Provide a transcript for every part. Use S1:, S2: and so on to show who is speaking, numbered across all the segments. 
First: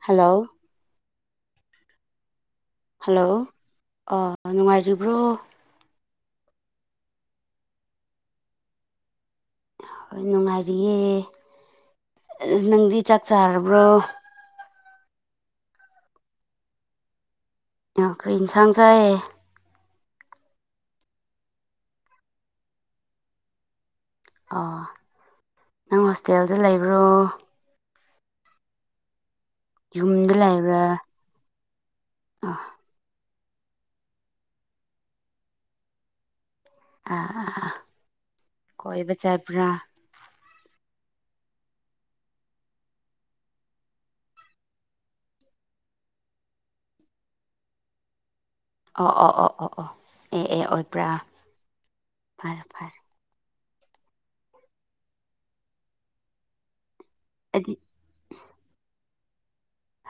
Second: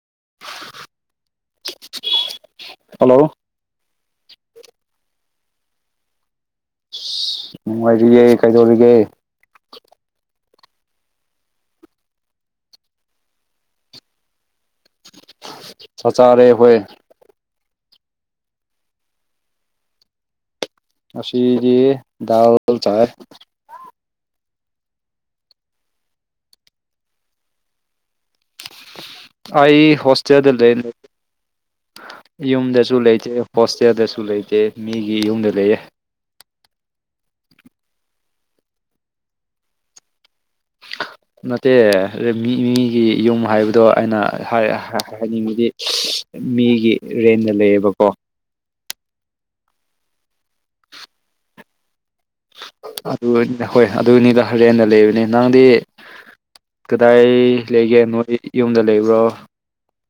S1: hello hello ꯑ ꯅꯨꯡꯉꯥꯏꯔꯤꯕ꯭ꯔꯣ
S2: ꯅꯨꯡꯉꯥꯏꯔꯤꯌꯦ ꯀꯩꯗꯧꯔꯤꯒꯦ
S1: ꯍꯣꯏ ꯅꯨꯡꯉꯥꯏꯔꯤꯌꯦ ꯅꯪꯗꯤ ꯆꯥꯛ ꯆꯥꯔꯕ꯭ꯔꯣ
S2: ꯆꯥꯛꯆꯥꯥꯔꯦ ꯍꯣꯏ
S1: ꯅꯣ ꯀ꯭ꯔꯤ ꯏꯟꯁꯥꯡ ꯆꯥꯏ
S2: ꯉꯁꯤꯗꯤ ꯗꯥꯜ ꯆꯥꯏꯌꯦ
S1: ꯑꯣ ꯅꯪ ꯍꯣꯁꯇꯦꯜꯗ ꯂꯩꯕ꯭ꯔꯣ
S2: ꯑꯩ
S1: ꯌꯨꯝꯗ
S2: ꯍꯣꯁꯇꯦꯜꯗ ꯂꯩ
S1: ꯂꯩꯕ꯭ꯔꯥ ꯑ
S2: ꯌꯨꯝꯗꯁꯨ ꯂꯩꯇꯦ ꯍꯣꯁꯇꯦꯜꯗꯁꯨ ꯂꯩꯇꯦ ꯃꯤꯒꯤ ꯌꯨꯝꯗ ꯂꯩꯌꯦ
S1: ꯑ ꯑ ꯑ ꯀꯣꯏꯕ ꯆꯠꯄ꯭ꯔꯥ [inaudible]
S2: ꯅꯠꯇꯦ ꯃꯤ ꯃꯤꯒꯤ ꯌꯨꯝ ꯍꯥꯏꯕꯗꯣ ꯑꯩꯅ ꯍꯥꯏ ꯍꯥꯏ ꯍꯥꯏꯅꯤꯡꯕꯗꯤ ꯃꯤꯒꯤ ꯔꯦꯟꯗ ꯂꯩꯌꯦꯕꯀꯣ
S1: ꯑꯣ ꯑꯣ ꯑꯣ ꯑꯣ ꯑꯣ ꯑꯦ ꯑꯦ ꯑꯣꯏꯕ꯭ꯔꯥ ꯐꯔꯦ ꯐꯔꯦ
S2: ꯑꯗꯨ ꯍꯣꯏ ꯑꯗꯨꯅꯤꯗ ꯔꯦꯟꯗ ꯂꯩꯕꯅꯤ ꯅꯪꯗꯤ ꯀꯗꯥꯏ ꯀꯔꯤ
S1: ꯑꯩꯗꯤ
S2: ꯂꯩꯒꯦ ꯅꯣꯏ ꯌꯨꯝꯗ ꯂꯩꯕ꯭ꯔꯣ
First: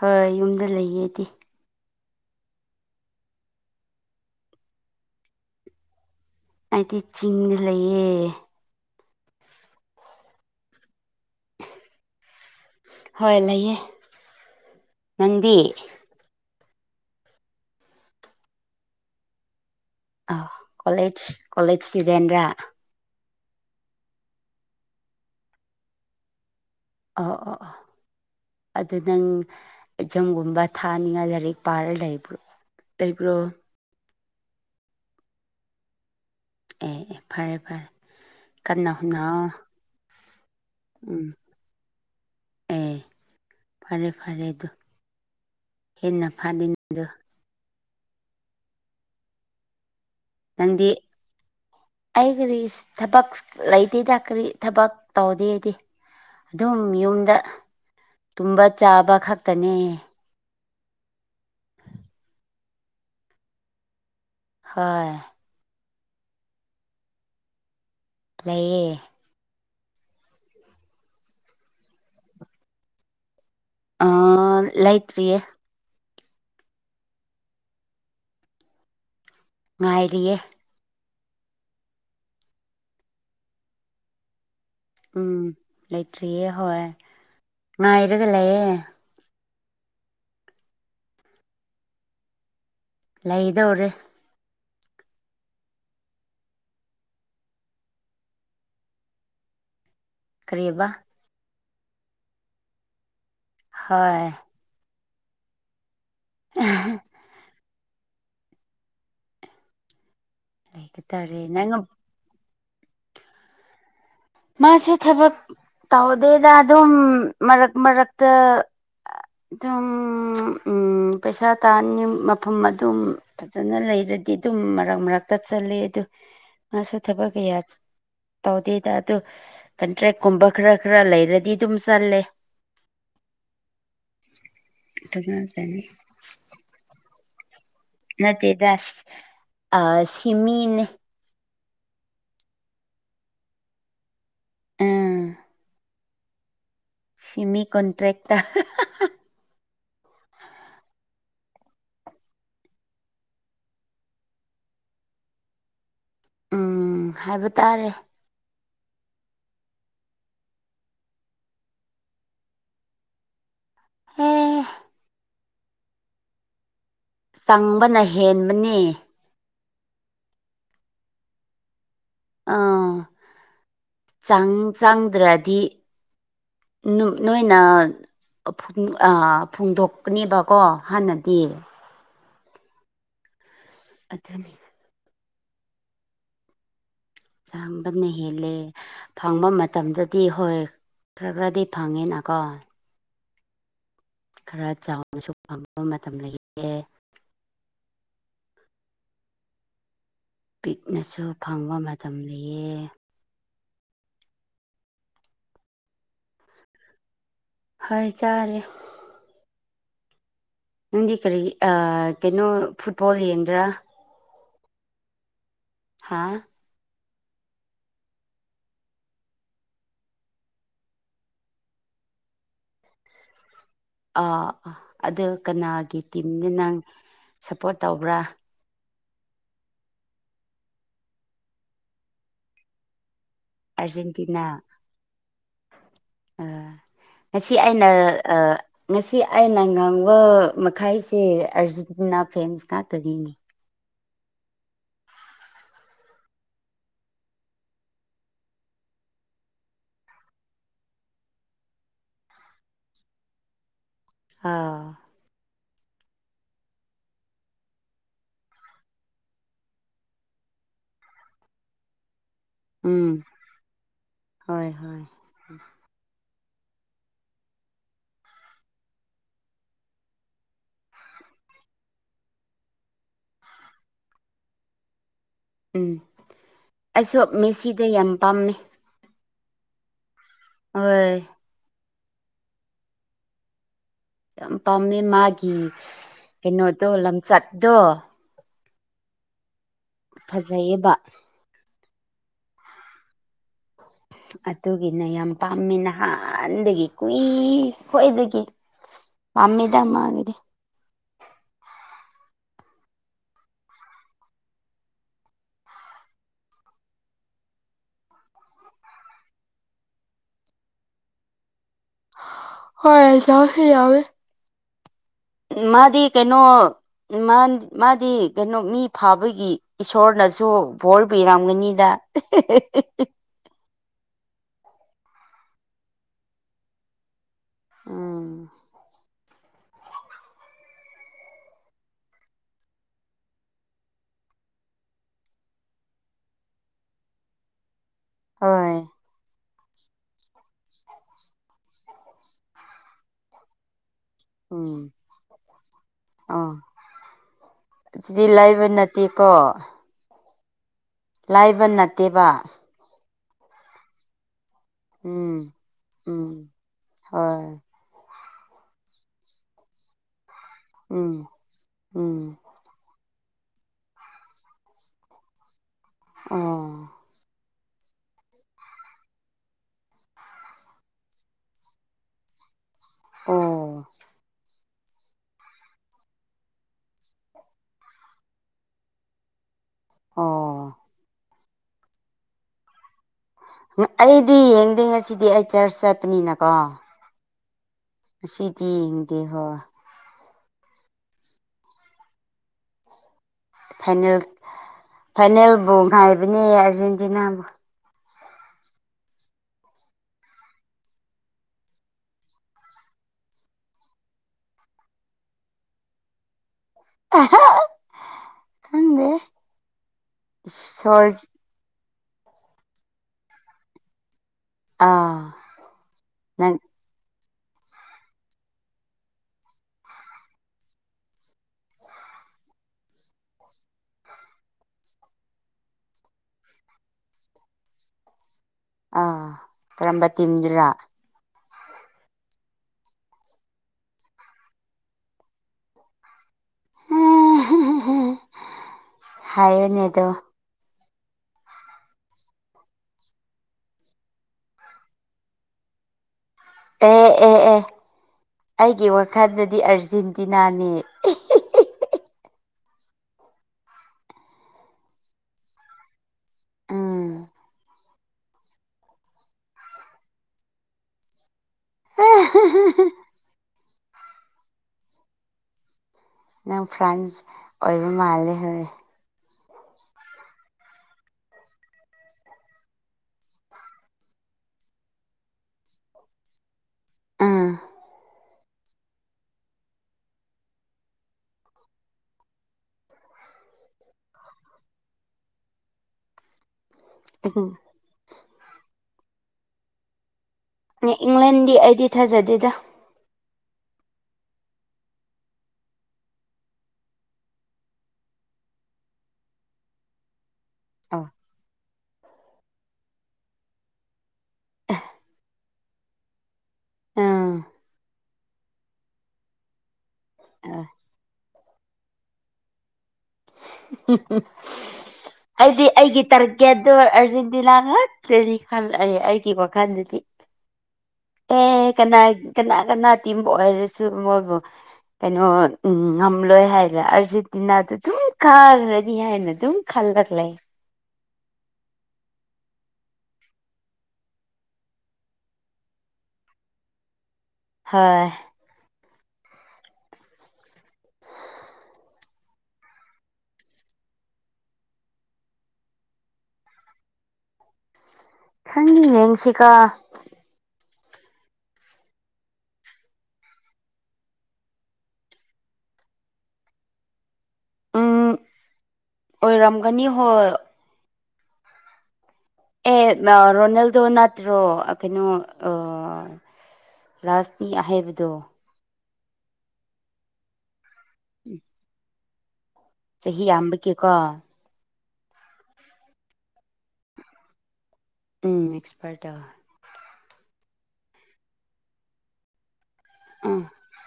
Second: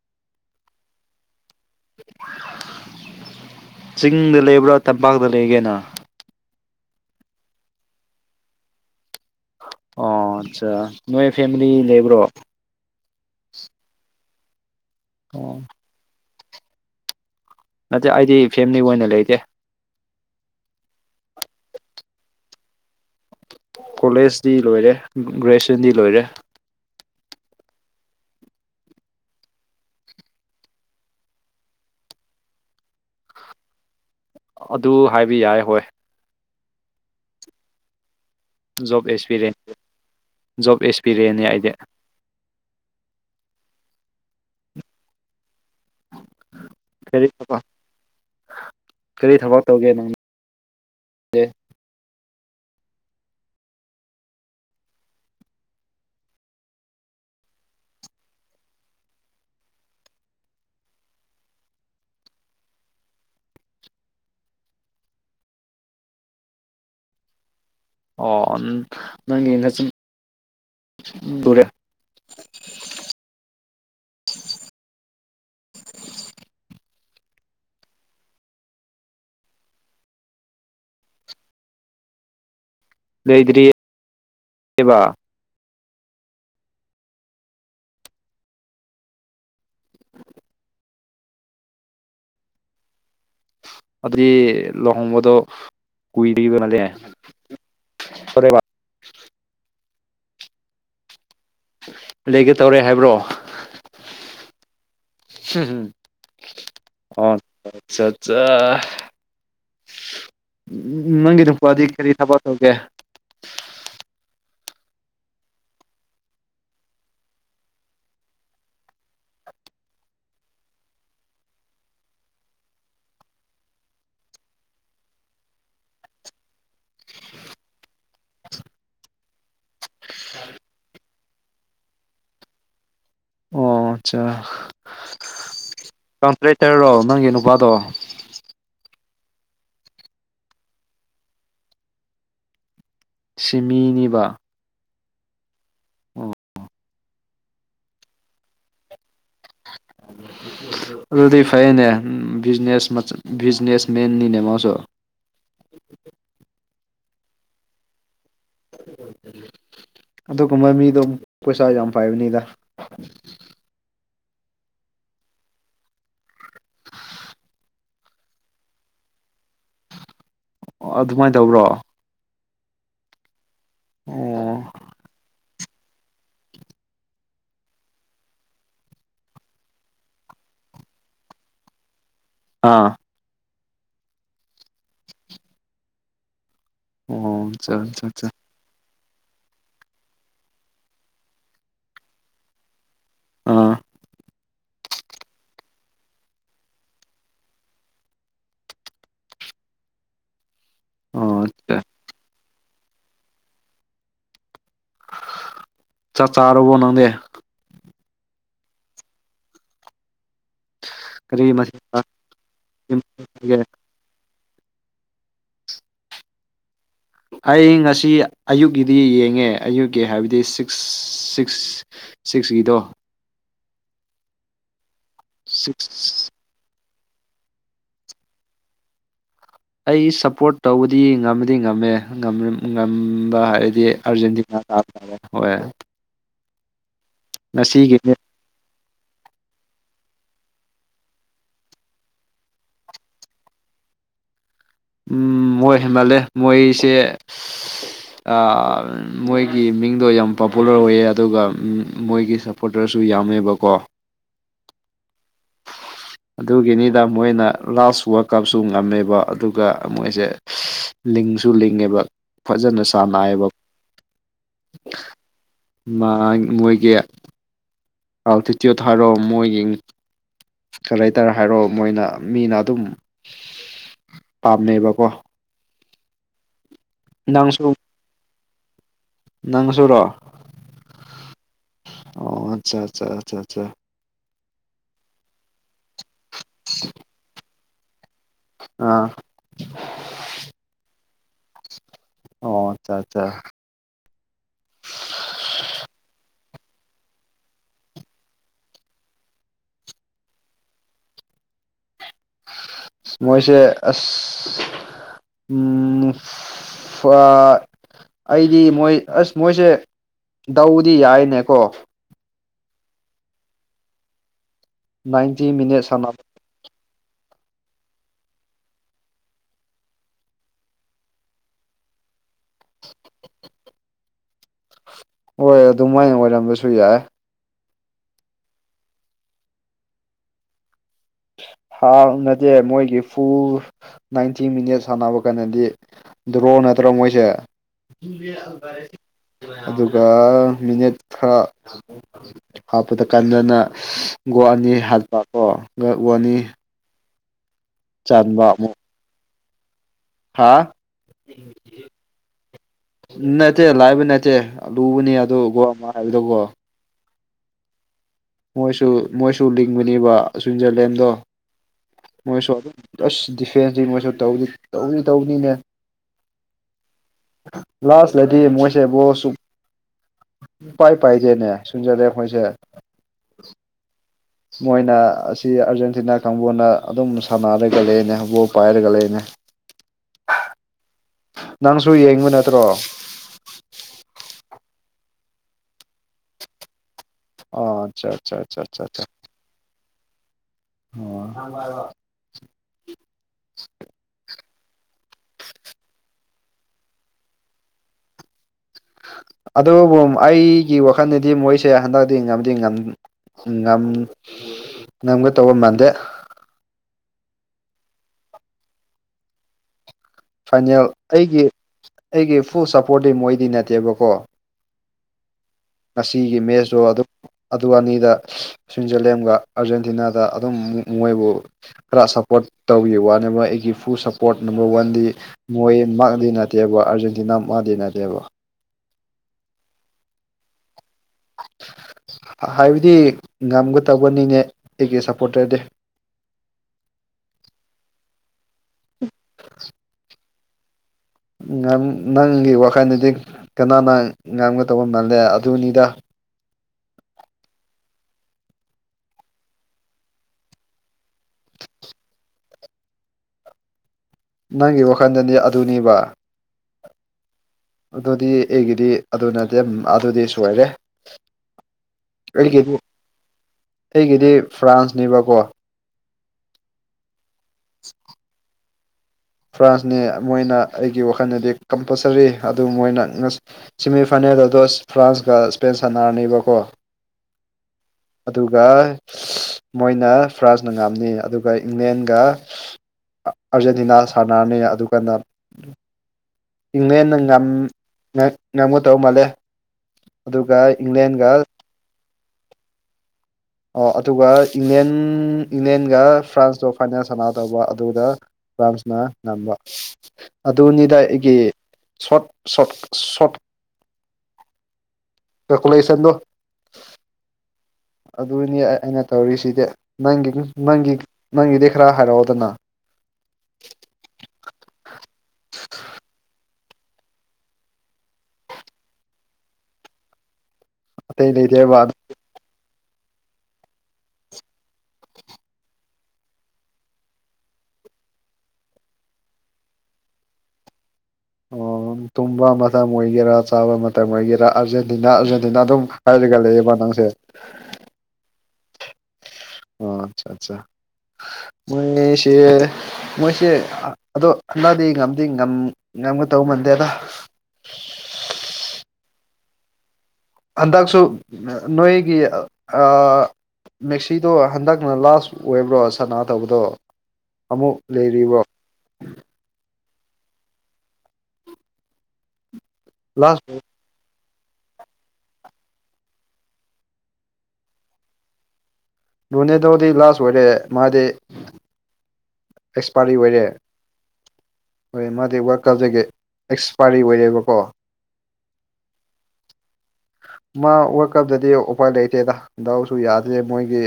S1: ꯍꯣꯏ ꯌꯨꯝꯗ ꯂꯩꯌꯦꯗꯤ
S2: ꯆꯤꯡꯗ ꯂꯩꯕ꯭ꯔꯥ ꯇꯝꯄꯥꯛꯇ ꯂꯩꯒꯦ ꯅꯪ
S1: ꯑꯩꯗꯤ ꯆꯤꯡꯗ ꯂꯩꯌꯦ
S2: ꯑꯣ ꯆꯥ ꯅꯣꯏ ꯐꯦꯃꯤꯂꯤ ꯂꯩꯕ꯭ꯔꯣ
S1: ꯍꯣꯏ ꯂꯩꯌꯦ
S2: ꯑꯣ
S1: ꯅꯪꯗꯤ
S2: ꯅꯠꯇꯦ ꯑꯩꯗꯤ ꯐꯦꯃꯤꯂꯤ ꯑꯣꯏꯅ ꯂꯩꯇꯦ
S1: ꯑꫭ ꯀꯣꯂꯦꯖ ꯀꯣꯂꯦꯖꯒꯤ ꯔꯦꯟꯔ
S2: ꯀꯣꯂꯦꯖꯇꯤ ꯂꯣꯏꯔꯦ ꯒ꯭ꯔꯦꯖ꯭ꯋꯦꯁꯟꯗꯤ ꯂꯣꯏꯔꯦ
S1: ꯑꯣ ꯑꯣ ꯑꫭ ꯑꯗꯨ ꯅꯪ ꯑꯦꯛꯖꯥꯝꯒꯨꯝꯕ ꯊꯥꯅꯤꯡꯉꯥꯏ ꯂꯥꯏꯔꯤꯛ ꯄꯥꯔ ꯂꯩꯕ꯭ꯔꯣ
S2: ꯑꯗꯨ ꯍꯥꯏꯕ ꯌꯥꯏ ꯍꯣꯏ
S1: ꯑꯦ ꯑꯦ ꯐꯔꯦ ꯐꯔꯦ ꯀꯟꯅ
S2: ꯖꯣꯞ
S1: ꯍꯣꯠꯅꯧ
S2: ꯑꯦꯛꯁꯄꯤꯔꯤꯌꯦꯟ ꯖꯣꯕ ꯑꯦꯛꯁꯄꯤꯔꯤꯌꯦꯟꯅꯤ ꯑꯩꯗꯤ
S1: ꯄꯤ ꯐꯔꯦ ꯐꯔꯦ ꯑꯗꯨ ꯍꯦꯟꯅ ꯐꯥꯅꯤ [unintelligible]
S2: ꯀꯔꯤ ꯊꯕꯛ ꯀꯔꯤ ꯊꯕꯛ ꯇꯧꯒꯦ ꯅꯪ
S1: ꯅꯪꯗꯤ ꯑꯩ ꯀꯔꯤ ꯊꯕꯛ ꯂꯩꯇꯦꯗ ꯀꯔꯤ ꯊꯕꯛ ꯇꯧꯗꯦ ꯑꯩꯗꯤ ꯗꯨꯝ ꯌꯨꯝꯗ ꯇꯨꯝꯕ ꯆꯥꯕ ꯈꯛꯇꯅꯦ ꯍꯣꯏ
S2: ꯑꯣ
S1: ꯂꯩꯌꯦ
S2: ꯅꯪꯒꯤ ꯅꯆꯟ [unintelligible]
S1: ꯑꯥ ꯂꯩꯇ꯭ꯔꯤꯌꯦ ꯉꯥꯏꯔꯤꯌꯦ
S2: ꯂꯩꯗ꯭ꯔꯤꯕ
S1: ꯎꯝ ꯂꯩꯇ꯭ꯔꯤꯌꯦ ꯍꯣꯏ ꯉꯥꯏꯔꯒ ꯂꯩꯌꯦ ꯂꯩꯗꯧꯔꯦ
S2: [unintelligible] ꯂꯨꯍꯣꯡꯕꯗꯣ ꯀꯨꯏꯔꯤꯕ [unintelligible]
S1: ꯀꯔꯤꯕ
S2: ꯂꯩꯒꯦ ꯇꯧꯔꯦ ꯍꯥꯏꯕ꯭ꯔꯣ
S1: ꯍꯣꯏ
S2: [unintelligible] ꯆꯠꯆꯥ ꯎꯝ
S1: ꯂꯩꯒꯗꯧꯔꯦ
S2: ꯅꯪꯒꯤ
S1: ꯅꯪ
S2: ꯅꯨꯄꯥꯗꯤ ꯀꯔꯤ ꯊꯕꯛ ꯇꯧꯒꯦ
S1: ꯃꯥꯁꯦ ꯊꯕꯛ ꯇꯧꯗꯦꯗ ꯑꯗꯨꯝ ꯃꯔꯛ ꯃꯔꯛꯇ ꯑꯗꯨꯝ ꯎꯝ ꯄꯩꯁꯥ ꯇꯥꯅꯤ ꯃꯐꯝ ꯑꯗꯨꯝ ꯐꯖꯅ ꯂꯩꯔꯗꯤ ꯑꯗꯨꯝ ꯃꯔꯛ ꯃꯔꯛꯇ ꯆꯠꯂꯦ ꯑꯗꯨ ꯃꯥꯁꯨ ꯊꯕꯛ ꯀꯌꯥ ꯇꯧꯗꯦꯗ ꯑꯗꯨ ꯀꯟꯇ꯭ꯔꯦꯛꯀꯨꯝꯕ ꯈꯔ ꯈꯔ ꯂꯩꯔꯗꯤ ꯑꯗꯨꯝ ꯆꯠꯂꯦ
S2: ꯑꯣ ꯑꯆꯥ
S1: ꯐꯖꯅꯤ
S2: ꯀꯟꯇ꯭ꯔꯦꯛꯇꯔꯔꯣ ꯅꯪꯒꯤ ꯅꯨꯄꯥꯗꯣ
S1: ꯅꯠꯇꯦꯗ ꯑꯥ ꯁꯤꯃꯤꯅꯦ
S2: ꯁꯤ ꯃꯤꯅꯤꯕ
S1: ꯎꯝ
S2: ꯑꯣ
S1: ꯁꯤꯃꯤ ꯀꯟꯇ꯭ꯔꯦꯛꯇ [unintelligible]
S2: ꯑꯗꯨꯗꯤ ꯐꯩꯅꯦ ꯕꯤꯖꯤꯅꯦꯁ ꯃꯆꯥ ꯕꯤꯖꯤꯅꯦꯁ ꯃꯦꯟꯅꯤꯅꯦ ꯃꯥꯁꯨ
S1: ꯎꯝ ꯍꯥꯏꯕ ꯇꯥꯔꯦ
S2: ꯑꯗꯨꯒꯨꯝꯕ ꯃꯤꯗꯣ ꯄꯩꯁꯥ ꯌꯥꯝ ꯄꯥꯏꯕꯅꯤꯗ
S1: ꯍꯦ
S2: [inaudible]
S1: ꯇꯝꯕꯅ ꯍꯦꯟꯕꯅꯦ
S2: ꯑꯣ ꯑꯗꯨꯝꯃꯥꯏꯟ ꯇꯧꯕ꯭ꯔꯣ
S1: ꯑꯥ ꯆꯪ ꯆꯪꯗ꯭ꯔꯗꯤ ꯅꯨ ꯅꯣꯏꯅ ꯐꯨꯡ ꯑꯥ ꯐꯣꯡꯗꯣꯛꯀꯅꯦꯕꯀꯣ ꯍꯥꯟꯅꯗꯤ
S2: ꯑꯥ
S1: ꯑꯗꯨꯅꯤ
S2: ꯑꯣ ꯑꯆꯥ ꯑꯆꯥ
S1: ꯆꯥꯡꯕꯅ
S2: ꯑꯆꯥ
S1: ꯍꯦꯜꯂꯦ ꯐꯪꯕ ꯃꯇꯝꯗꯗꯤ ꯍꯣꯏ ꯈꯔ ꯈꯔꯗꯤ ꯐꯪꯉꯦꯅꯀꯣ
S2: ꯑꯥ
S1: ꯈꯔ ꯆꯥꯎꯅꯁꯨ ꯐꯪꯕ ꯃꯇꯝ ꯂꯩꯌꯦ ꯄꯤꯛꯅꯁꯨ
S2: ꯑꯣ
S1: ꯐꯪꯕ
S2: ꯆꯥꯛ
S1: ꯃꯇꯝ ꯂꯩꯌꯦ
S2: ꯆꯥꯛ ꯆꯥꯔꯕꯣ ꯅꯪꯗꯤ
S1: ꯍꯣꯢ ꯆꯥꯔꯦ ꯅꯪꯗꯤ ꯀꯔꯤ ꯑꯥ ꯀꯩꯅꯣ ꯐꯨꯠꯕꯣꯜ
S2: ꯃꯊꯦꯜꯒꯦ
S1: ꯌꯦꯡꯗ꯭ꯔꯥ ꯍꯥꯥ
S2: ꯑꯩ ꯉꯁꯤ ꯑꯌꯨꯛꯀꯤꯗꯤ ꯌꯦꯡꯉꯦ ꯑꯌꯨꯛꯀꯤ ꯍꯥꯏꯕꯗꯤ ꯁꯤꯛꯁ ꯁꯤꯛꯁ ꯁꯤꯛꯁꯀꯤꯗꯣ
S1: ꯑꯥ ꯑꯗꯨ ꯀꯅꯥꯒꯤ
S2: ꯁꯤꯛꯁ
S1: ꯇꯤꯝꯗ ꯅꯪ ꯁꯞꯄꯣꯔꯠ ꯇꯧꯕ꯭ꯔꯥ
S2: ꯑꯩ ꯁꯞꯄꯣꯔꯠ ꯇꯧꯕꯗꯤ ꯉꯝꯃꯗꯤ ꯉꯝꯃꯦ ꯉꯝꯕ ꯍꯥꯏ ꯑꯩꯗꯤ ꯑꯥꯔꯖꯦꯟꯇꯤꯅꯥ ꯂꯥꯁ ꯇꯥꯔꯦ ꯍꯣꯏ
S1: ꯑꯥ ꯉꯁꯤ ꯑꯩꯅ
S2: ꯉꯁꯤꯒꯤ
S1: ꯑꯥ ꯉꯁꯤ ꯑꯩꯅ ꯉꯥꯡꯕ ꯃꯈꯥꯏꯁꯦ ꯑꯥꯔꯖꯦꯟꯇꯤꯅꯥ ꯐꯦꯟꯁ ꯉꯥꯛꯇꯅꯤ
S2: ꯎꯝ ꯃꯣꯏ ꯍꯦꯟꯃꯜꯂꯦ ꯃꯣꯏꯁꯦ ꯑꯥ ꯃꯣꯏꯒꯤ ꯃꯤꯡꯗꯣ ꯌꯥꯝ ꯄꯣꯄꯨꯂꯔ ꯑꯣꯏꯌꯦ ꯑꯗꯨꯒ ꯃꯣꯏꯒꯤ ꯁꯞ ꯄꯣꯇꯔꯁꯨ ꯌꯥꯝꯃꯦꯕꯀꯣ
S1: ꯑꯥ
S2: ꯑꯗꯨꯒꯤꯅꯤꯗ ꯃꯣꯏꯅ ꯂꯥꯁ ꯋꯥꯔꯜ ꯀꯞꯁꯨ ꯉꯝꯃꯦꯕ ꯑꯗꯨꯒ ꯃꯣꯏꯁꯦ ꯂꯤꯡꯁꯨ ꯂꯤꯡꯉꯦꯕ ꯐꯖꯅ
S1: ꯎꯝ
S2: ꯁꯥꯟꯅꯩꯑꯦꯕ
S1: ꯍꯣꯏ ꯍꯣꯏ
S2: ꯃꯥ ꯃꯣꯏꯒꯤ [unintelligible] ꯊꯥꯔꯛꯑꯣ ꯃꯣꯏ ꯌꯦꯡꯉꯤ ꯀꯥꯂꯦꯇꯔ ꯍꯥꯏꯔꯣ ꯃꯣꯏꯅ ꯃꯤꯅ ꯑꯗꯨꯝ ꯄꯥꯝꯅꯩꯕꯀꯣ
S1: ꯎꯝ ꯑꯩꯁꯨ ꯃꯦꯁꯤꯗ ꯌꯥꯝ ꯄꯥꯝꯃꯦ
S2: ꯅꯪꯁꯨꯨꯔꯣ
S1: ꯍꯣꯏ
S2: ꯑꯣ ꯑꯆꯥ ꯑꯆꯥ ꯑꯆꯥ ꯑꯆꯥ
S1: ꯌꯥꯝ ꯄꯥꯝꯃꯦ ꯃꯥꯒꯤ ꯀꯩꯅꯣꯗꯣ ꯂꯝꯆꯠꯇꯣ
S2: ꯑꯥ
S1: ꯐꯖꯩꯌꯦꯕ
S2: ꯑꯣ ꯑꯆꯥ ꯑꯠꯆꯥ
S1: ꯑꯗꯨꯒꯤꯅ ꯌꯥꯝ ꯄꯥꯝꯃꯤ ꯅꯍꯥꯟꯗꯒꯤ ꯀꯨꯏ ꯈꯣꯏꯗꯒꯤ ꯄꯥꯝꯃꯦꯗ ꯃꯥꯒꯤꯗꯤ
S2: ꯃꯣꯏꯁꯦ ꯑꯁ ꯎꯝ ꯑꯥ ꯑꯩꯗꯤ ꯃꯣꯏ ꯑꯁ ꯃꯣꯏꯁꯦ ꯗꯧꯗꯤ ꯌꯥꯏꯅꯦꯀꯣ
S1: ꯍꯣꯏ ꯗꯧꯗꯤ ꯌꯥꯢꯌꯦ
S2: ꯅꯥꯏꯟꯇꯤ ꯃꯤꯅꯠ
S1: ꯃꯥꯗꯤ
S2: ꯁꯥꯟꯅꯕ
S1: ꯀꯩꯅꯣ ꯃꯥꯗꯤ ꯀꯩꯅꯣ ꯃꯤ ꯐꯥꯕꯒꯤ ꯏꯁꯣꯔꯅꯁꯨ ꯚꯣꯔ ꯄꯤꯔꯝꯒꯅꯤꯗ [unintelligible]
S2: ꯍꯣꯏ ꯑꯗꯨꯃꯥꯏꯅ ꯑꯣꯏꯔꯝꯕꯁꯨ ꯌꯥꯏ
S1: ꯎꯝ
S2: ꯍꯥꯐ ꯅꯇꯦ ꯃꯣꯏꯒꯤ ꯐꯨꯜ ꯅꯥꯏꯟꯇꯤ ꯃꯤꯅꯠꯁ ꯁꯥꯟꯅꯕ ꯀꯥꯟꯗꯗꯤ ꯗ꯭ꯔꯣ ꯅꯠꯇ꯭ꯔꯣ ꯃꯣꯏꯁꯦ
S1: ꯍꯣꯏ
S2: [unintelligible] ꯑꯗꯨꯒ ꯃꯤꯅꯤꯠ ꯈꯔꯥ ꯍꯥꯞꯄꯗ ꯀꯥꯟꯗꯅ ꯒꯣꯜ ꯑꯅꯤ
S1: ꯎꯝ
S2: ꯍꯥꯠꯄꯀꯣ [unintelligible]
S1: ꯑꯥ ꯑꯗꯨꯗꯤ ꯂꯥꯢꯕ ꯅꯠꯇꯦꯀꯣ
S2: ꯍꯥꯥ
S1: ꯂꯥꯏꯕ ꯅꯠꯇꯦꯕ
S2: ꯅꯠꯇꯦ ꯂꯥꯏꯕ ꯅꯠꯇꯦ ꯂꯨꯕꯅꯦ ꯑꯗꯨ
S1: ꯎꯝ
S2: ꯒꯣꯜ ꯑꯃ ꯍꯥꯏꯕꯗꯀꯣ
S1: ꯎꯝ ꯍꯣꯏ
S2: ꯃꯣꯏꯁꯨ ꯃꯣꯏꯁꯨ ꯂꯤꯡꯕꯅꯦꯕ ꯁ꯭ꯋꯤꯠꯖꯔꯂꯦꯟꯗꯣ
S1: ꯎꯝ ꯎꯝ
S2: ꯃꯣꯏꯁꯨ ꯑꯗꯨꯝ ꯑꯁ ꯗꯤꯐꯦꯟꯁꯇꯤ ꯃꯣꯢꯁꯨ ꯇꯧꯗꯦ ꯇꯧꯗꯤ ꯇꯧꯕꯅꯤꯅꯦ
S1: ꯑꯣ
S2: ꯂꯥꯁ ꯂꯗꯤ ꯃꯣꯏꯁꯦ ꯕꯣꯜ ꯁꯨ ꯄꯥꯏ ꯄꯥꯏꯗꯦꯅꯦ ꯁꯨꯏꯠꯖꯔꯂꯦꯟ ꯈꯣꯏꯁꯦ
S1: ꯑꯣ
S2: ꯃꯣꯏꯅ ꯑꯁꯤ ꯑꯥꯔꯖꯦꯟꯇꯤꯅꯥ ꯀꯥꯡꯕꯨꯅ ꯑꯗꯨꯝ ꯁꯥꯟꯅꯔꯒ ꯂꯩꯅꯦ ꯕꯣꯜ ꯄꯥꯏꯔꯒ ꯂꯩꯅꯦ
S1: ꯑꯣ
S2: ꯅꯪꯁꯨ ꯌꯦꯡꯕ ꯅꯠꯇ꯭ꯔꯣ
S1: ꯑꯩꯗꯤ ꯌꯦꯡꯗꯦꯍꯦ ꯉꯁꯤꯗꯤ ꯑꯩ ꯆꯔꯆ ꯆꯠꯄꯅꯤꯅꯀꯣ
S2: ꯑꯣ ꯑꯆꯥ
S1: ꯉꯁꯤꯗꯤ ꯌꯦꯡꯗꯦ ꯍꯣꯏ
S2: ꯑꯣ [unintelligible]
S1: ꯐꯥꯢꯅꯦꯜ ꯐꯥꯏꯅꯦꯜꯕꯨ ꯉꯥꯏꯕꯅꯤ ꯑꯥꯔꯖꯦꯟꯇꯤꯅꯥꯕꯨ
S2: ꯑꯗꯨꯕꯨ ꯑꯩꯒꯤ ꯋꯥꯈꯜꯗꯗꯤ ꯃꯣꯏꯁꯦ ꯍꯟꯗꯛꯇꯤ ꯉꯝꯗꯤ ꯉꯝ ꯉꯝ ꯉꯝꯒꯇꯧꯕ ꯃꯥꯟꯗꯦ
S1: ꯑꯍꯥ ꯈꯪꯗꯦ
S2: ꯐꯥꯏꯅꯦꯜ
S1: ꯏꯁꯣꯔ
S2: ꯑꯩꯒꯤ ꯑꯩꯒꯤ ꯐꯨꯜ ꯁꯞꯄꯣꯔꯠꯇꯤ ꯃꯣꯏꯗꯤ ꯅꯠꯇꯦꯕꯀꯣ
S1: ꯑꯥ
S2: ꯉꯁꯤꯒꯤ
S1: ꯅꯪ
S2: ꯃꯦꯠꯁꯇꯣ ꯑꯗꯨꯝ ꯑꯗꯨ ꯑꯅꯤꯗ ꯁ꯭ꯋꯤꯠꯖꯔꯂꯦꯝꯒ ꯑꯥꯔꯖꯦꯟꯇꯤꯅꯥꯗ ꯑꯗꯨꯝ ꯃꯣꯏꯕꯨ ꯈꯔ ꯁꯞꯄꯣꯔꯠ ꯇꯧꯕꯒꯤ ꯋꯥꯅꯦꯕ ꯑꯩꯒꯤ ꯐꯨꯜ ꯁꯞꯄꯣꯔꯠ ꯅꯝꯕꯔ ꯋꯥꯟꯗꯤ ꯃꯣꯏ ꯃꯥꯛꯗꯤ ꯅꯠꯇꯦꯕ ꯑꯥꯔꯖꯦꯟꯇꯤꯅꯥ ꯃꯥꯗꯤ ꯅꯠꯇꯦꯕ
S1: ꯑꯥ ꯀꯔꯝꯕ ꯇꯤꯝꯗꯔꯥ
S2: ꯍꯥꯏꯕꯗꯤ ꯉꯝꯒꯗꯧꯕꯅꯤꯅꯦ ꯑꯩꯒꯤ ꯁꯞꯄꯣꯔꯇꯔꯗꯤ
S1: ꯍꯥ ꯍꯥ ꯍꯥ ꯍ ꯍ ꯍꯥꯏꯌꯨꯅꯦ ꯑꯗꯣ
S2: ꯉꯝ ꯅꯪꯒꯤ ꯋꯥꯈꯜꯗꯗꯤ ꯀꯅꯥꯅ ꯉꯥꯝꯒꯇꯧꯕ ꯃꯥꯜꯂꯦ ꯑꯗꯨꯅꯤꯗ
S1: ꯑꯦ ꯑꯦ ꯑꯦ ꯑꯩꯒꯤ ꯋꯥꯈꯜꯗꯗꯤ ꯑꯔꯖꯦꯟꯇꯤꯅꯥꯅꯤ
S2: ꯅꯪꯒꯤ ꯋꯥꯈꯟꯗꯅꯗꯤ ꯑꯗꯨꯅꯦꯕ
S1: ꯎꯝ
S2: ꯑꯗꯨꯗꯤ ꯑꯩꯒꯤꯗꯤ ꯑꯗꯨ ꯅꯠꯇꯦ ꯑꯗꯨꯗꯤ ꯁꯣꯏꯔꯦ ꯑꯩꯒꯤꯕꯨ ꯑꯩꯒꯤꯗꯤ ꯐ꯭ꯔꯥꯟꯁꯅꯦꯕꯀꯣ
S1: ꯅꯪ ꯐ꯭ꯔꯦꯟꯁ ꯑꯣꯏꯕ ꯃꯥꯜꯂꯦ ꯍꯣꯢ
S2: ꯐ꯭ꯔꯥꯟꯁꯅꯦ ꯃꯣꯏꯅ ꯑꯩꯒꯤ ꯋꯥꯈꯟꯗꯗꯤ ꯀꯝꯄꯜꯁꯔꯤ ꯑꯗꯨ ꯃꯣꯏꯅ ꯁꯦꯃꯤꯐꯥꯏꯅꯦꯜ ꯑꯗꯣ ꯑꯁ ꯐ꯭ꯔꯥꯟꯁꯀ ꯁ꯭ꯄꯦꯟ ꯁꯥꯟꯅꯔꯅꯤꯕꯀꯣ
S1: ꯎꯝ
S2: ꯑꯗꯨꯒ ꯁꯤ ꯃꯣꯏꯅ ꯐ꯭ꯔꯥꯟꯁꯅ ꯉꯝꯅꯤ ꯑꯗꯨꯒ ꯏꯪꯂꯦꯟꯒ ꯑꯥꯔꯖꯦꯟꯇꯤꯅꯥ ꯁꯅꯔꯅꯤ ꯑꯗꯨ ꯀꯥꯟꯗ ꯏꯪꯂꯦꯟꯅ ꯉꯝ ꯉꯝꯒꯗꯧ ꯃꯥꯜꯂꯦ ꯑꯗꯨꯒ ꯏꯪꯂꯦꯟꯒ
S1: ꯏꯪꯂꯦꯟꯗꯤ ꯑꯩꯗꯤ ꯊꯥꯖꯗꯦꯗ
S2: ꯑꯣ ꯑꯗꯨꯒ ꯏꯪꯂꯦꯟ ꯏꯪꯂꯦꯟꯒ ꯐ꯭ꯔꯥꯟꯁꯇꯣ ꯐꯥꯏꯅꯦꯜ ꯁꯅꯥ ꯗꯧꯕ ꯑꯗꯨꯗ ꯐ꯭ꯔꯥꯟꯁꯅ ꯉꯝꯕ ꯑꯗꯨꯅꯤꯗ ꯑꯩꯒꯤ ꯁꯣꯔꯠ ꯁꯣꯔꯠ ꯁꯣꯔꯠ ꯀꯥꯀꯨꯂꯦꯁꯟꯗꯣ
S1: ꯎꯝ
S2: ꯑꯗꯨꯅꯤ ꯑꯩꯅ ꯇꯧꯔꯤꯁꯤꯗꯤ ꯅꯪꯒꯤꯗꯤ ꯅꯪꯒꯤ ꯅꯪꯒꯤꯗꯤ ꯈꯔ ꯍꯥꯏꯔꯛꯑꯣꯗꯅ
S1: ꯍꯨꯡ ꯍꯨꯡ ꯍꯨꯡ [unintelligible] ꯑꯩꯗꯤ ꯑꯩꯒꯤ ꯇꯥꯔꯒꯦꯠꯇꯣ ꯑꯥꯔꯖꯦꯟꯇꯤꯅꯥ ꯉꯥꯛ ꯇꯅꯤ ꯈꯜꯂꯦ ꯑꯩꯒꯤ ꯋꯥꯈꯜꯗꯗꯤ
S2: ꯑꯇꯩ
S1: ꯑꯦ
S2: ꯂꯩꯇꯦꯕ
S1: ꯀꯅꯥ ꯀꯅꯥ ꯀꯅꯥ ꯇꯤꯝ ꯑꯣꯏꯔꯁꯨ ꯃꯣꯏꯕꯨ ꯀꯩꯅꯣ ꯎꯝ ꯉꯝꯂꯣꯏ ꯍꯥꯏꯔ ꯑꯔꯖꯦꯟꯇꯤꯅꯥꯗꯨ ꯑꯗꯨꯝ ꯀꯥꯔꯗꯤ ꯍꯥꯏꯌꯦꯅ ꯑꯗꯨꯝ ꯈꯜꯂ ꯂꯩ
S2: ꯑꯣ ꯇꯨꯝꯕ ꯃꯇꯝ ꯑꯣꯏꯒꯦꯔꯥ ꯆꯥꯕ ꯃꯇꯝ ꯑꯣꯏꯒꯦꯔꯥ ꯑꯥꯔꯖꯦꯟꯇꯤꯅꯥ ꯑꯥꯔꯖꯦꯟꯇꯤꯅꯥ ꯑꯗꯨꯝ ꯍꯥꯢꯔꯜ ꯂꯩꯌꯦꯕ ꯅꯪꯁꯦ
S1: ꯍꯣꯏ
S2: ꯑꯥ ꯑꯆꯥ ꯑꯆꯥ ꯃꯣꯏ ꯃꯤ ꯁꯤ ꯃꯣꯏꯁꯦ ꯑꯗꯣ ꯍꯟꯗꯛꯗꯤ ꯉꯝꯗꯤ ꯉꯝ ꯉꯝꯒꯗꯧ ꯃꯥꯟꯗꯦꯗ
S1: ꯈꯪꯗꯦ ꯌꯦꯡꯁꯤꯀꯣ
S2: ꯍꯟꯗꯛꯁꯨ ꯅꯣꯏꯒꯤ ꯑꯥ ꯃꯦꯁꯤꯗꯣ ꯍꯟꯗꯛꯅ ꯂꯥꯁ ꯑꯣꯏꯕ꯭ꯔꯣ ꯁꯅꯥꯗꯧꯕꯗꯣ ꯑꯃꯨꯛ
S1: ꯎꯝ
S2: ꯂꯩꯔꯤꯕ꯭ꯔꯣ
S1: ꯑꯣꯏꯔꯝꯒꯅꯤ ꯍꯣꯏ ꯑꯦ ꯅꯥ
S2: ꯂꯥꯁ
S1: ꯔꯣꯅꯦꯜꯗꯣ ꯅ ꯇ꯭ꯔꯣ ꯀꯩꯅꯣ ꯑꯥ ꯂꯥꯁꯀꯤ ꯑꯍꯩꯕꯗꯣ
S2: ꯔꯣꯅꯦꯜꯗꯣꯗꯤ ꯂꯥꯁ ꯑꯣꯏꯔꯦ ꯃꯥꯗꯤ ꯑꯦꯛꯁꯄꯥꯥꯏꯔꯤ
S1: ꯆꯍꯤ
S2: ꯑꯣꯏꯔꯦ
S1: ꯌꯥꯝꯕꯒꯤꯀꯣ
S2: ꯍꯣꯏ ꯃꯥꯗꯤ ꯋꯥꯔꯜ ꯀꯥꯞꯗꯒꯤ ꯑꯦꯛꯁꯄꯥꯏꯔꯤ ꯑꯣꯏꯔꯦꯕꯀꯣ
S1: ꯎꯝ [unintelligible] ꯗꯣ
S2: ꯃꯥ ꯋꯥꯔꯜ ꯀꯞꯇꯗꯤ ꯎꯄꯥꯏ ꯂꯩꯇꯦꯗ ꯗꯥꯎꯁꯨ ꯌꯥꯗ꯭ꯔꯦ
S1: ꯎꯝ
S2: ꯃꯣꯏꯗꯤ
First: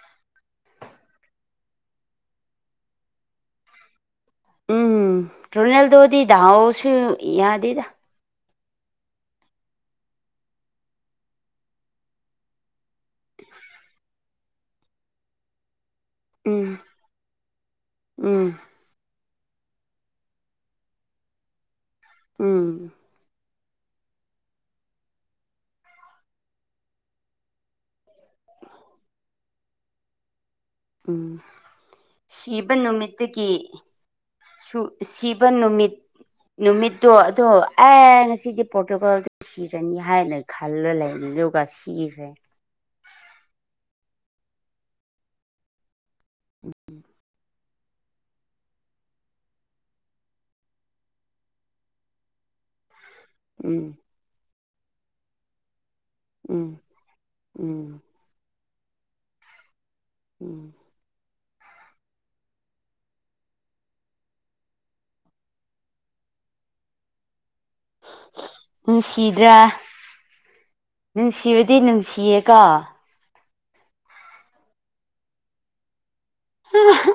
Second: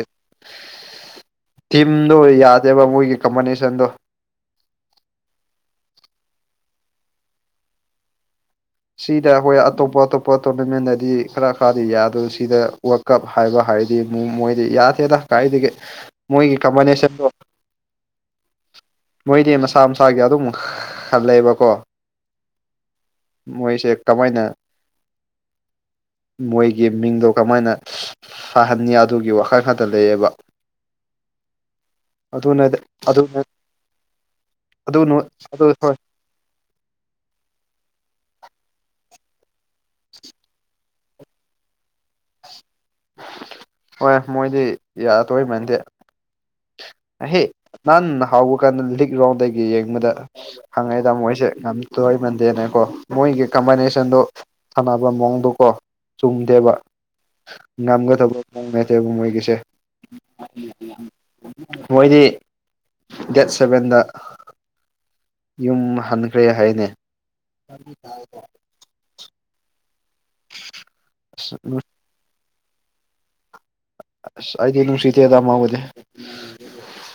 S2: ꯇꯤꯝꯗꯣ ꯌꯥꯗꯦꯕ ꯃꯣꯏꯒꯤ ꯀꯝꯕꯥꯟꯖꯦꯁꯟꯗꯣ
S1: ꯎꯝ ꯔꯣꯅꯦꯜꯗꯣꯗꯤ ꯗꯥꯎꯁꯨ ꯌꯥꯗꯦꯗ
S2: ꯁꯤꯗ ꯑꯩꯈꯣꯏ ꯑꯇꯣꯞꯄ ꯑꯇꯣꯞꯄ ꯇꯣꯔꯅꯃꯦꯟꯗꯗꯤ ꯈꯔ ꯈꯔꯗꯤ ꯌꯥꯢ ꯑꯗꯨ ꯁꯤꯗ ꯀꯞ ꯍꯥꯏꯕ ꯍꯥꯏꯔꯗꯤ ꯃꯣꯏꯗꯤ ꯌꯥꯗꯦꯗ ꯀꯥꯏꯗꯒꯤ ꯃꯣꯏꯗꯤ
S1: ꯎꯝ
S2: ꯀꯝꯕꯥꯏꯅꯦꯁꯟꯗꯣ
S1: ꯎꯝ
S2: ꯃꯣꯏꯗꯤ ꯃꯁꯥ ꯃꯁꯥꯒꯤ ꯑꯗꯨꯝ ꯈꯜꯂꯦꯕꯀꯣ
S1: ꯎꯝ
S2: ꯃꯣꯏꯁꯦ ꯀꯃꯥꯏꯅ ꯃꯣꯏꯒꯤ ꯃꯤꯡꯗꯣ ꯀꯃꯥꯏꯅ ꯁꯥꯍꯟꯅꯤ ꯑꯗꯨꯒꯤ ꯋꯥꯈꯜ ꯈꯛꯇ ꯂꯩꯌꯦꯕ
S1: ꯎꯝ
S2: ꯑꯗꯨꯅ
S1: ꯁꯤꯕ
S2: ꯑꯗꯨ
S1: ꯅꯨꯃꯤꯠꯇꯒꯤ ꯁꯨ
S2: ꯑꯗꯨ
S1: ꯁꯤꯕ
S2: ꯑꯗꯨ
S1: ꯅꯨꯃꯤꯠ
S2: ꯍꯣꯏ
S1: ꯅꯨꯃꯤꯠꯇꯣ ꯑꯗꯣ ꯑꯦ ꯉꯁꯤꯗꯤ ꯄꯣꯔꯇꯨꯒꯜ ꯁꯤꯒꯅꯤ ꯍꯥꯏꯅ ꯈꯜꯂ ꯂꯩꯔꯦ ꯑꯗꯨꯒꯥ ꯁꯤꯒ꯭ꯔꯦꯅꯦ
S2: ꯍꯣꯏ ꯃꯣꯏꯗꯤ ꯌꯥꯗꯣꯏ ꯃꯥꯟꯗꯦ ꯑꯍꯩ ꯅꯥꯍꯥꯟ ꯍꯧꯕꯀꯥꯟꯗ ꯂꯤꯛ ꯔꯥꯎꯟꯗꯒꯤ ꯌꯦꯡꯕꯗ ꯍꯪꯉꯦ ꯑꯗ ꯃꯣꯏꯁꯦ ꯌꯥꯝ ꯇꯣꯏꯃꯟꯗꯦꯅꯦꯀꯣ ꯃꯣꯏꯒꯤ
S1: ꯎꯝ
S2: ꯀꯝꯕꯥꯏꯟꯅꯦꯁꯟꯗꯣ ꯁꯥꯟꯅꯕ ꯃꯋꫭꯡꯗꫭꯀꯣ ꯆꯨꯝꯗꯦꯕ
S1: ꯎꯝ ꯎꯝ
S2: ꯉꯝꯒꯗꯕ ꯃꯋꫭꯡ ꯅꯠꯇꯦꯕ ꯃꯣꯏꯒꯤꯁꯦ
S1: ꯎꯝ
S2: ꯃꯣꯏꯗꯤ ꯗꯦꯠ ꯁꯚꯦꯟꯗ ꯌꯨꯝ ꯍꯟꯈ꯭ꯔꯦ ꯍꯥꯏꯅꯦ
S1: ꯅꯨꯡꯁꯤꯗ꯭ꯔ
S2: ꯑꯁ
S1: ꯅꯨꯡꯁꯤꯕꯗꯤ ꯅꯨꯡꯁꯤꯌꯦꯀꯣ
S2: ꯑꯁ ꯑꯩꯗꯤ ꯅꯨꯡꯁꯤꯗꯦꯗ ꯃꯥꯕꯨꯗꯤ [unintelligible]
S1: [unintelligible]